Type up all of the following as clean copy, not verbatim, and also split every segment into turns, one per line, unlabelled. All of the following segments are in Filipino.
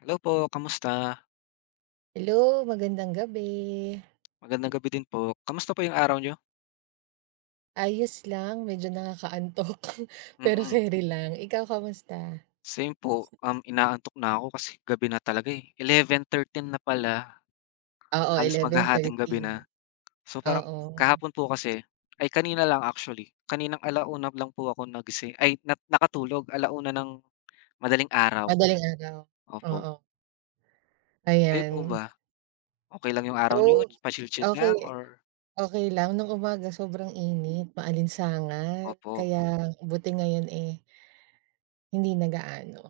Hello po, kamusta?
Hello, magandang gabi.
Magandang gabi din po. Kamusta po yung araw nyo?
Ayos lang, medyo nakakaantok, pero
Mm.
keri lang. Ikaw kamusta?
Same po, inaantok na ako kasi gabi na talaga, eh. 11:13 na pala,
Oo,
halos
eleven Yes.
maghahating gabi
thirteen.
na. So, parang
Oo,
kahapon po kasi ay kanina lang actually, kaninang 1:00 lang po ako nagising ay nakatulog 1:00 ng madaling araw,
madaling araw.
opo.
Oo,
Kayo po
ayan.
ba, okay lang yung araw nyo,
Oh,
pa chill
okay,
lang or
okay lang. Nung umaga sobrang init, maalinsangan.
opo,
Kaya buti ngayon, eh, hindi nagaano.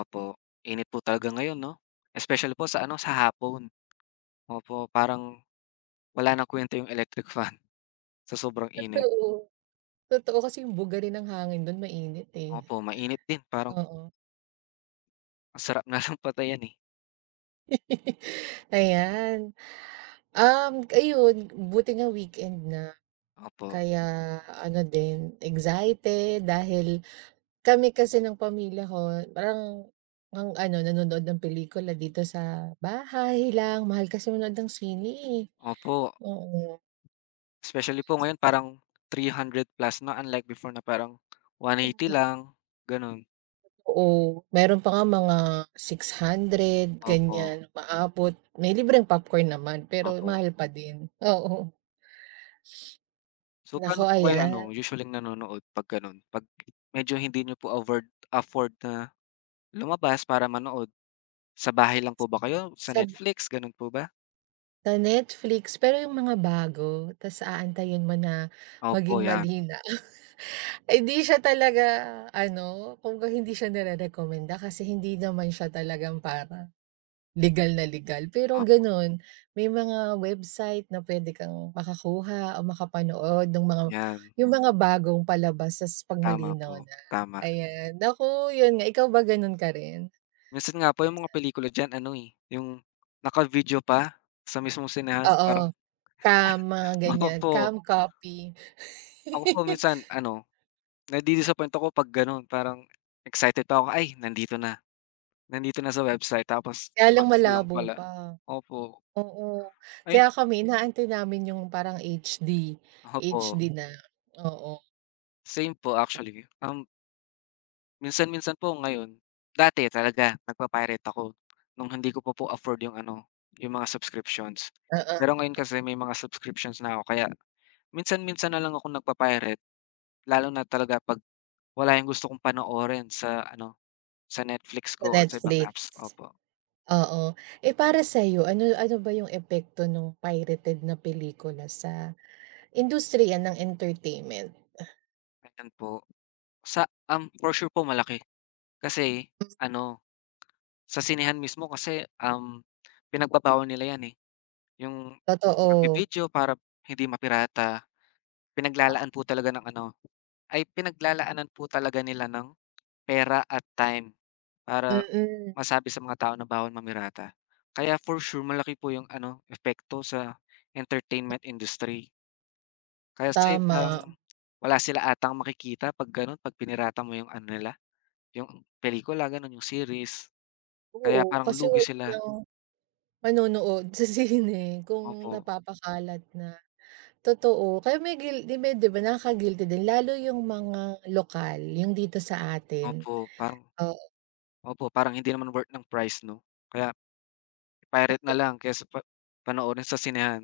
opo. Init po talaga ngayon 'no? Especially po sa ano, sa hapon. Opo, parang wala ng kuwenta yung electric fan sa sobrang init.
Totoo, totoo kasi yung buga rin ng hangin dun mainit, eh.
Opo, mainit din parang
Oo,
ang sarap na lang patayin, eh.
ayan. Ayun, buti nga weekend na.
Opo,
Kaya ano din, excited dahil kami kasi ng pamilya ko parang ang ano, nanonood ng pelikula dito sa bahay lang. Mahal kasi manood ng sine, eh.
opo.
Oo,
Especially po ngayon parang 300+ na unlike before na parang 180
mm,
lang, gano'n.
oo. Meron pa nga mga 600
Opo,
ganyan, umaabot. May libreng popcorn naman, pero
opo.
mahal pa din, oo.
So,
Naku,
paano po kayo
ayan,
ano, usually nanonood 'pag gano'n? 'Pag medyo hindi niyo po afford afford na lumabas para manood, sa bahay lang po ba kayo, sa
sa
Netflix, gano'n po ba?
sa Netflix pero yung mga bago, tas aantayin mo na
Opo,
maging
'yan.
malinaw. Eh, di siya talaga ano, kumbaga hindi siya nirerekomenda kasi hindi naman siya talagang para legal na legal. Pero
Opo,
gano'n, may mga website na pwede kang makakuha o makapanood ng mga
'yan.
yung mga bagong palabas ta's 'pag
Tama po,
malinaw na,
tama.
ayan. Naku, yun nga. Ikaw ba gano'n ka rin?
Minsan nga po yung mga pelikula diyan ano, eh, yung naka-video pa sa mismong sinehan
Oo,
parang
cam, mga ganyan,
opo,
cam copy.
ako po minsan ano, nadi-disappoint ako 'pag gano'n parang excited pa ako, "Ay nandito na sa website," tapos
Kaya lang
naka-video lang
malabo
pala.
pa.
Opo,
Oo,
ayun
kaya kami inaantay namin yung parang HD,
opo,
HD na, oo,
same po actually. Minsan-minsan po ngayon, dati talaga nagpa-pirate ako nung hindi ko pa po afford yung ano, yung mga subscriptions. Pero
oo,
ngayon kasi may mga subscriptions na ako kaya minsan-minsan na lang ako nagpa-pirate. Lalo na talaga 'pag wala yung gusto kong panoorin sa ano, sa Netflix
sa
ko or sa ibang
Netflix,
apps, opo.
oo. Eh, para sa'yo ano ano ba yung epekto ng pirated na pelikula sa industriya ng entertainment?
Ayan po. Sa for sure po malaki. Kasi ano, sa sinehan mismo kasi, pinagbabawal nila yan, eh. Yung
Totoo,
pagvi-video para hindi mapirata, pinaglalaan po talaga ng ano ay pinaglalaanan po talaga nila ng pera at time para
mm,
masabi sa mga tao na bawal mamirata. Kaya for sure malaki po yung ano, epekto sa entertainment industry. Kasi
tama,
parang wala sila atang makikita 'pag gano'n, 'pag pinirata mo yung ano nila, yung pelikula gano'n, yung series. Kaya
oo,
parang
kasi
lugi
wala
sila.
nang manonood sa sine kung
Opo,
napapakalat na, totoo. Kaya may guil 'di ba nakaka-guilty din lalo yung mga lokal, yung dito sa atin.
opo, parang
Oo,
opo, parang hindi naman worth ng price 'no? Kaya pirate na
oo,
lang kaysa pa panoorin sa sinehan.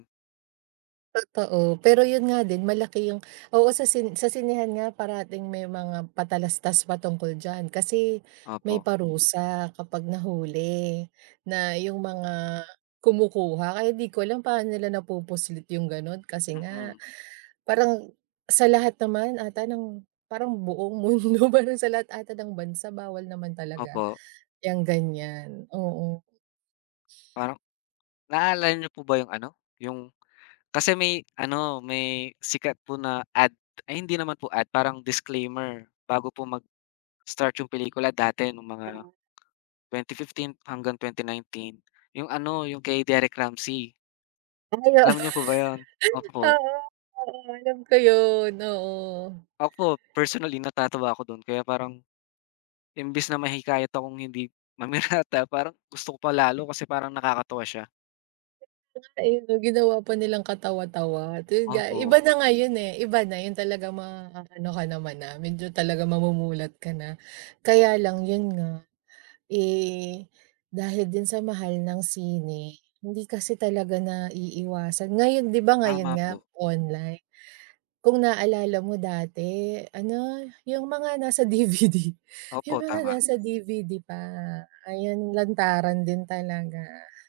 totoo. Pero yun nga din malaki yung oo, sa sinehan nga parating may mga patalastas patungkol diyan kasi may
Opo,
parusa kapag nahuli na yung mga kumukuha. Kaya di ko alam paano nila napupuslit yung gano'n kasi nga
mm,
parang sa lahat naman ata ng parang buong mundo, parang sa lahat ata ng bansa bawal naman talaga
opo.
yang ganyan, oo.
Parang naalala niyo po ba yung ano, yung kasi may ano, may sikat po na ad ay hindi naman po ad, parang disclaimer bago po mag-start yung pelikula dati nung mga 2015 hanggang 2019, yung ano, yung kay Derek Ramsey.
Ay,
Alam niyo po ba yon? Opo.
oo, oo, alam ko yun, oo.
Ako po personally natatawa ako don kaya parang imbes na mahikayat akong hindi mamirata parang gusto ko pa lalo kasi parang nakakatuwa siya.
Ayun 'no, ginawa pa nilang katawa-tawa. Yun nga, iba
Opo,
na nga yun, eh, iba na yun talagang maaano ka naman na, medyo talaga mamumulat ka na. Kaya lang yun nga, eh, dahil din sa mahal ng sine, hindi kasi talaga na naiiwasan. Ngayon 'di ba ngayon
tama
nga
po.
online, kung naalala mo dati ano, yung mga nasa DVD, yung
Opo,
mga
tama.
nasa DVD pa, ayan lantaran din talaga.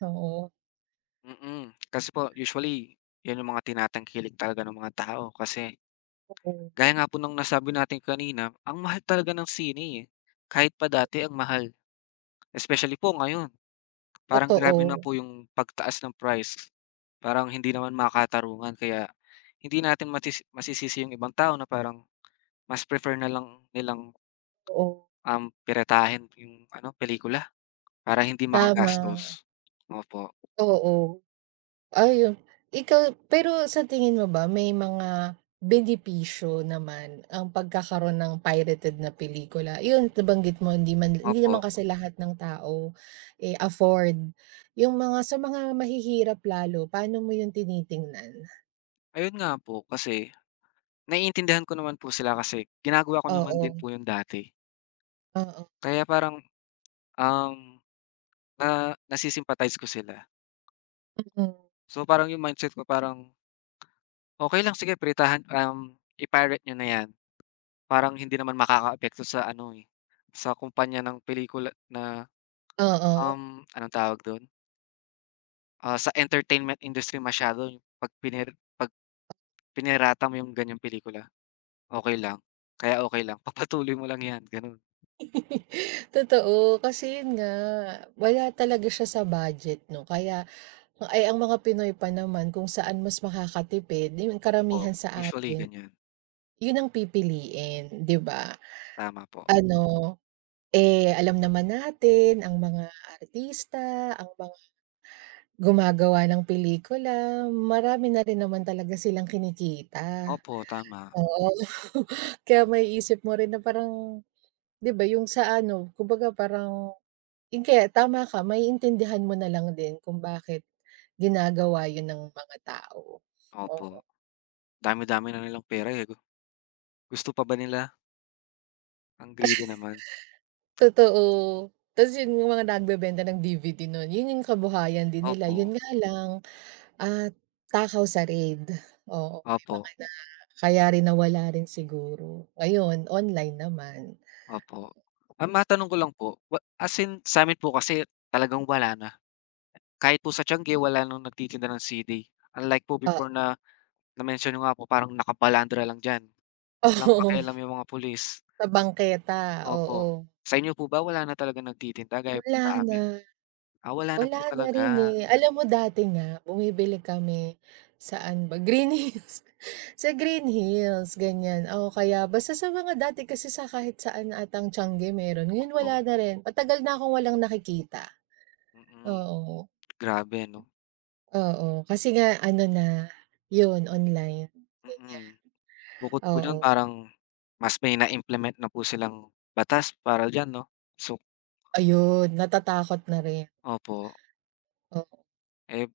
Oo,
Kasi po usually yun yung mga tinatangkilik talaga ng mga tao kasi
oo,
gaya nga po ng nasabi natin kanina, ang mahal talaga ng sine, eh, kahit pa dati ang mahal. Especially po ngayon. Parang grabe na
totoo,
po yung pagtaas ng price. Parang hindi naman makatarungan kaya hindi natin masisisi yung ibang tao na parang mas prefer na lang nilang,
oo.
piratahin yung ano, pelikula para hindi
Tama,
makagastos. Opo,
oo. Ayun, ikaw pero sa tingin mo ba may mga benepisyo naman ang pagkakaroon ng pirated na pelikula? Yun nabanggit mo hindi
opo.
naman kasi lahat ng tao, eh, afford. Yung mga sa mga mahihirap lalo, paano mo yun tinitingnan?
Ayun nga po kasi naiintindihan ko naman po sila kasi ginagawa ko naman din
Oo,
po yun dati.
oo,
Kaya parang, um, na nasi ko sila.
mm,
So, parang yung mindset ko parang, okay lang sige piratahan, i-pirate niyo na yan." Parang hindi naman makakaapekto sa ano, eh, sa kumpanya ng pelikula na,
oo.
anong tawag dun, sa entertainment industry masyado yung 'pag pinirata mo yung ganyang pelikula, okey lang. Kaya okey lang, papatuloy mo lang 'yan, gano'n
Totoo, kasi yun nga, wala talaga siya sa budget 'no kaya. Ay, ang mga Pinoy pa naman kung saan mas makakatipid, yung
po.
karamihan sa
Usually
atin,
ganyan,
yun ang pipiliin, 'di ba?
tama po.
Ano, eh, alam naman natin ang mga artista, ang mga gumagawa ng pelikula, marami na rin naman talaga silang kinikita,
Opo, tama.
oo. Kaya maiisip mo rin na parang, 'di ba, yung sa ano, kumbaga parang yun kaya tama ka, maiintindihan mo na lang din kung bakit ginagawa yun ng mga tao,
Opo, dami-dami na nilang pera, eh, gusto pa ba nila? Ang greedy naman.
totoo. Ta's yun yung mga nagbebenta ng DVD nun, yun yung kabuhayan din nila.
Opo,
Yun nga lang, ah, takaw sa raid. Oo, may
opo,
mga na kaya rin nawala rin siguro. Ngayon, online naman.
opo. Ah, matanong ko lang po, as in sa'min po kasi talagang wala na. Kahit po sa Tiange wala nang nagtitinda ng sili. Unlike po
Ah
before na na-mention niyo nga po parang nakabalandra lang diyan, walang
oo,
pakialam yung mga pulis.
sa bangketa, oo.
Opo. Sa inyo po ba wala na talagang nagtitinda gaya po
Wala
sa
na.
amin? Ah, wala na po
Wala na rin,
talaga.
eh. Alam mo dati nga bumibili kami, saan ba, Green Hills. Sa Green Hills, ganyan. O kaya basta sa mga dati kasi sa kahit saan atang changi meron, ngayon
Opo,
wala na rin. Matagal na akong walang nakikita.
mm.
Oo,
Grabe 'no?
oo. Kasi nga ano na, 'yun online,
Mm.
ganyan.
Bukod po dun
Oo,
parang mas may na-implement na po silang batas para diyan 'no? So
ayun natatakot na rin.
opo, eh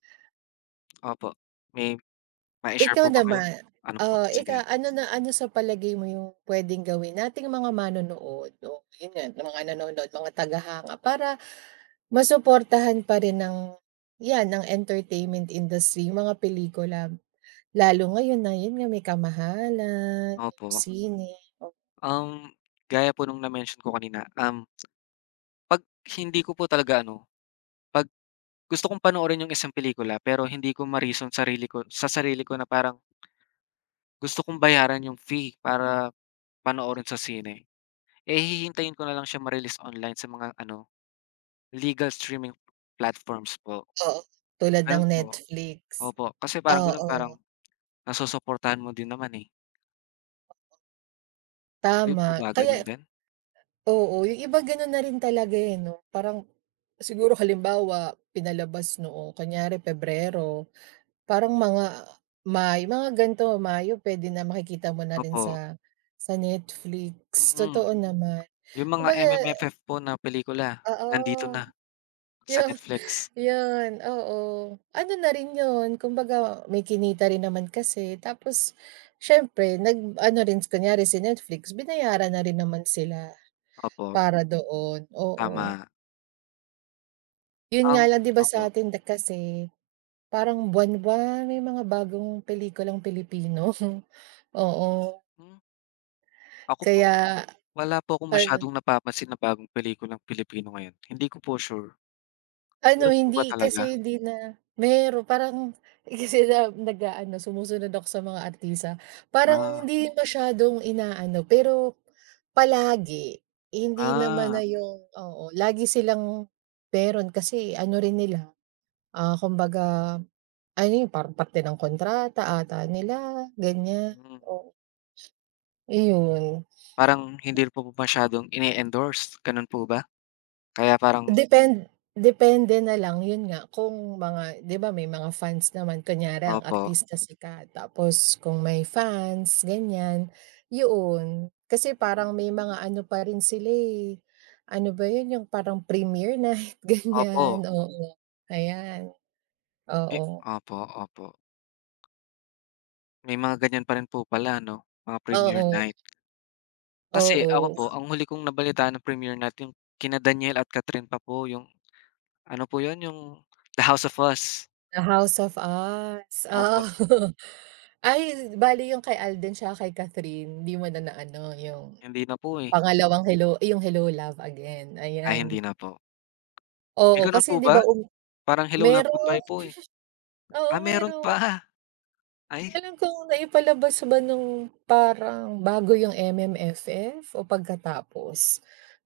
opo. May mai-share
Ikaw
po ba kayo?
naman,
Ano po?
oo,
Sige.
ika ano na ano sa palagay mo yung puwedeng gawin nating mga manonood o yun nga, mga nanonood, mga tagahanga para masuportahan pa rin ng, 'yan, ng entertainment industry yung mga pelikula. Lalo ngayon na yun nga may kamahalan,
Opo.
sine, o-
Um, Gaya po nung na-mention ko kanina, 'pag hindi ko po talaga ano, 'pag gusto kong panoorin yung isang pelikula pero hindi ko ma-reason sarili ko sa sarili ko na parang gusto kong bayaran yung fee para panoorin sa sine, eh, hihintayin ko na lang siya ma-release online sa mga ano, legal streaming platforms po,
oo, tulad ng
gano'n po.
Netflix.
Opo, kasi parang gano'n
Oo,
parang nasusuportahan mo din naman, eh. Kayo po
tama.
ba gano'n
Kaya
din?
oo, yung iba gano'n na rin talaga, eh, 'no? Parang siguro halimbawa pinalabas noong kunyari Pebrero. Parang mga May, mga ganito, Mayo puwede na makikita mo na rin
Opo,
sa Netflix,
mm.
totoo naman.
Yung mga
Kumbaga
MMFF po na pelikula nandito na
oo,
sa
yu
Netflix.
yun, oo. Ano na rin yun, kumbaga may kinita rin naman kasi tapos siyempre nag-ano rin kunyari si Netflix, binayaran na rin naman sila
Opo,
para doon, oo.
tama.
Yun nga
Um,
lang 'di ba sa
Opo.
atin kasi parang buwan-buwan may mga bagong pelikulang Pilipino, oo.
Hmm. Ako po,
Kaya
wala po akong
ano
masyadong napapansin na bagong pelikulang Pilipino ngayon, hindi ko po sure.
ano,
Meron po
hindi
ba talaga?
kasi hindi na meron parang kasi na nag-aano, sumusunod ako sa mga artista. Parang
Ah,
hindi masyadong inaano, pero palagi. Hindi naman
ah,
na yung oo, lagi silang meron kasi ano rin nila, kumbaga ano yun, parang parte ng kontrata ata nila, ganyan.
hmm.
Oo, iyon.
Parang hindi po masyadong ine-endorse, gano'n po ba? Kaya parang
Depende na lang, yun nga, kung mga 'di ba may mga fans naman, kunyari ang
opo,
artista sikat, tapos kung may fans, ganyan, yun. Kasi
mm,
parang may mga ano pa rin sila, eh, ano ba yun, yung parang premiere night,
opo,
ganyan, oo, ayan,
eh
oo.
opo, opo. May mga ganyan pa rin po pala 'no, mga premiere
Oo,
night. Kasi ako
oo,
po, ang huli kong nabalitaan ng premiere night yung kina Daniel at Cathryn pa po yung ano po 'yun, yung The House of Us.
The House of Us,
Opo,
oo. Ay, bale yung kay Alden tsaka kay Catherine, 'di mo na naano yung
hindi na po, eh.
pangalawang hello ay yung Hello Love Again,
Ay
ayan.
hindi na po. Eh,
Oo,
gano'n
kasi
po
'di
ba?
ba
Parang Hello, Love,
meron,
Goodbye po, eh.
oo
Ah, meron
meron.
pa?
Di ko
Ay,
alam kung naipalabas ba nung parang bago yung MMFF o pagkatapos,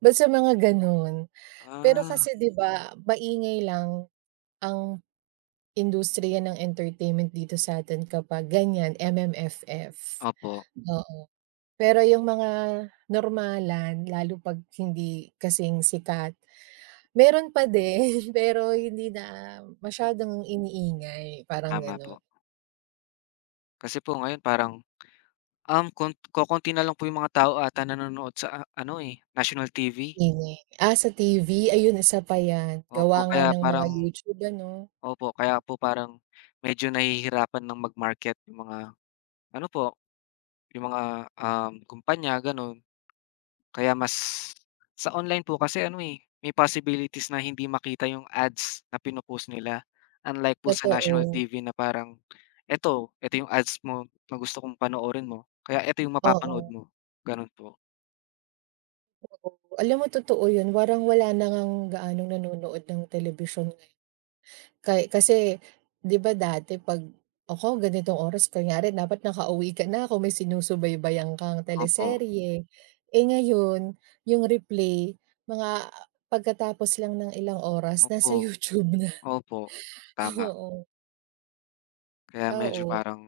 basta mga gano'n. Pero
ah,
kasi 'di ba maingay lang ang industriya ng entertainment dito sa'tin kapag ganyan MMFF,
opo,
oo. Pero yung mga normalan lalo 'pag hindi kasing sikat meron pa din, pero hindi na masyadong iniingay, parang
tama
gano'n,
po. Kasi po ngayon parang, kokonti na lang po yung mga tao ata nanonood sa, ano, eh, national TV.
ingay. Ah, sa TV, ayun isa pa 'yan,
Opo,
gawa nga
kaya
ng mga
parang
YouTube ano,
opo, kaya po parang medyo nahihirapan ng mag-market yung mga ano po, yung mga, kumpanya, gano'n. Kaya mas sa online po kasi ano, eh, may possibilities na hindi makita yung ads na pino-post nila. Unlike po sa national
totoo.
TV na parang, "Eto, eto yung ads mo na gusto kong panoorin mo, kaya eto yung mapapanood
Oo,
mo." Gano'n po.
oo. Alam mo totoo 'yun, parang wala na ngang gaanong nanonood ng telebisyon. Kasi 'di ba dati 'pag, "Naku, ganitong oras kunyari dapat nakauwi ka na kung may sinusubaybayan kang
Opo,
teleserye." Eh, ngayon yung replay mga pagkatapos lang ng ilang oras
opo,
nasa YouTube na.
opo, tama.
Oo,
Kaya medyo
oo,
parang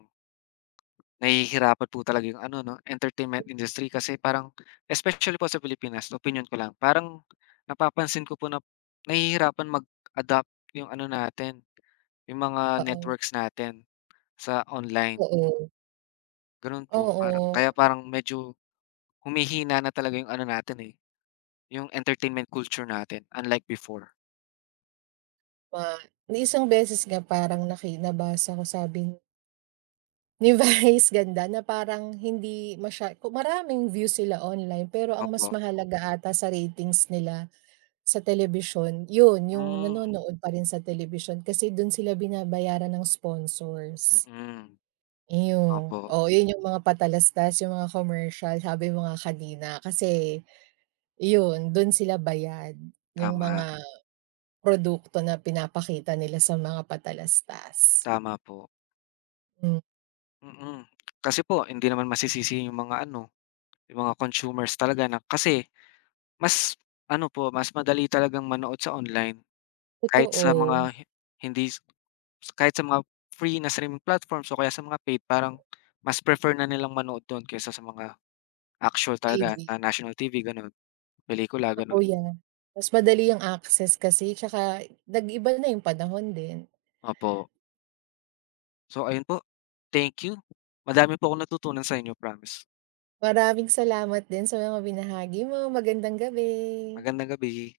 nahihirapan po talaga yung ano 'no, entertainment industry kasi parang especially po sa Pilipinas, opinion ko lang, parang napapansin ko po na nahihirapan mag-adapt yung ano natin, yung mga networks natin sa online,
oo,
gano'n po.
oo,
Para
oo.
kaya parang medyo humihina na talaga yung ano natin, eh, yung entertainment culture natin, unlike before.
Ma isang beses nga parang nabasa ko sabi ni ni Vice Ganda na parang hindi maraming views sila online pero ang mas
Opo.
mahalaga ata sa ratings nila. Sa telebisyon, yun yung
Hmm,
nanonood pa rin sa telebisyon kasi dun sila binabayaran ng sponsors.
mm.
Iyong
Opo,
oo, yun yung mga patalastas, yung mga commercial sabi mo nga kanina kasi yun, dun sila bayad yung
tama.
mga produkto na pinapakita nila sa mga patalastas.
Tama po,
Hmm,
mm. Kasi po hindi naman masisisi yung mga ano, yung mga consumers talaga na kasi mas ano po, mas madali talagang manood sa online kahit sa
totoo,
mga hi hindi Kahit sa mga free na streaming platforms o kaya sa mga paid parang mas prefer na nilang manood don kaysa sa mga actual talaga
TV,
na national TV gano'n, pelikula
totoo
gano'n.
yan. Mas madali ang access kasi tsaka nag-iba na yung panahon din.
Opo. So ayun po, thank you. Madami po akong natutunan sa inyo promise.
Maraming salamat din sa mga binahagi mo, magandang gabi.
Magandang gabi.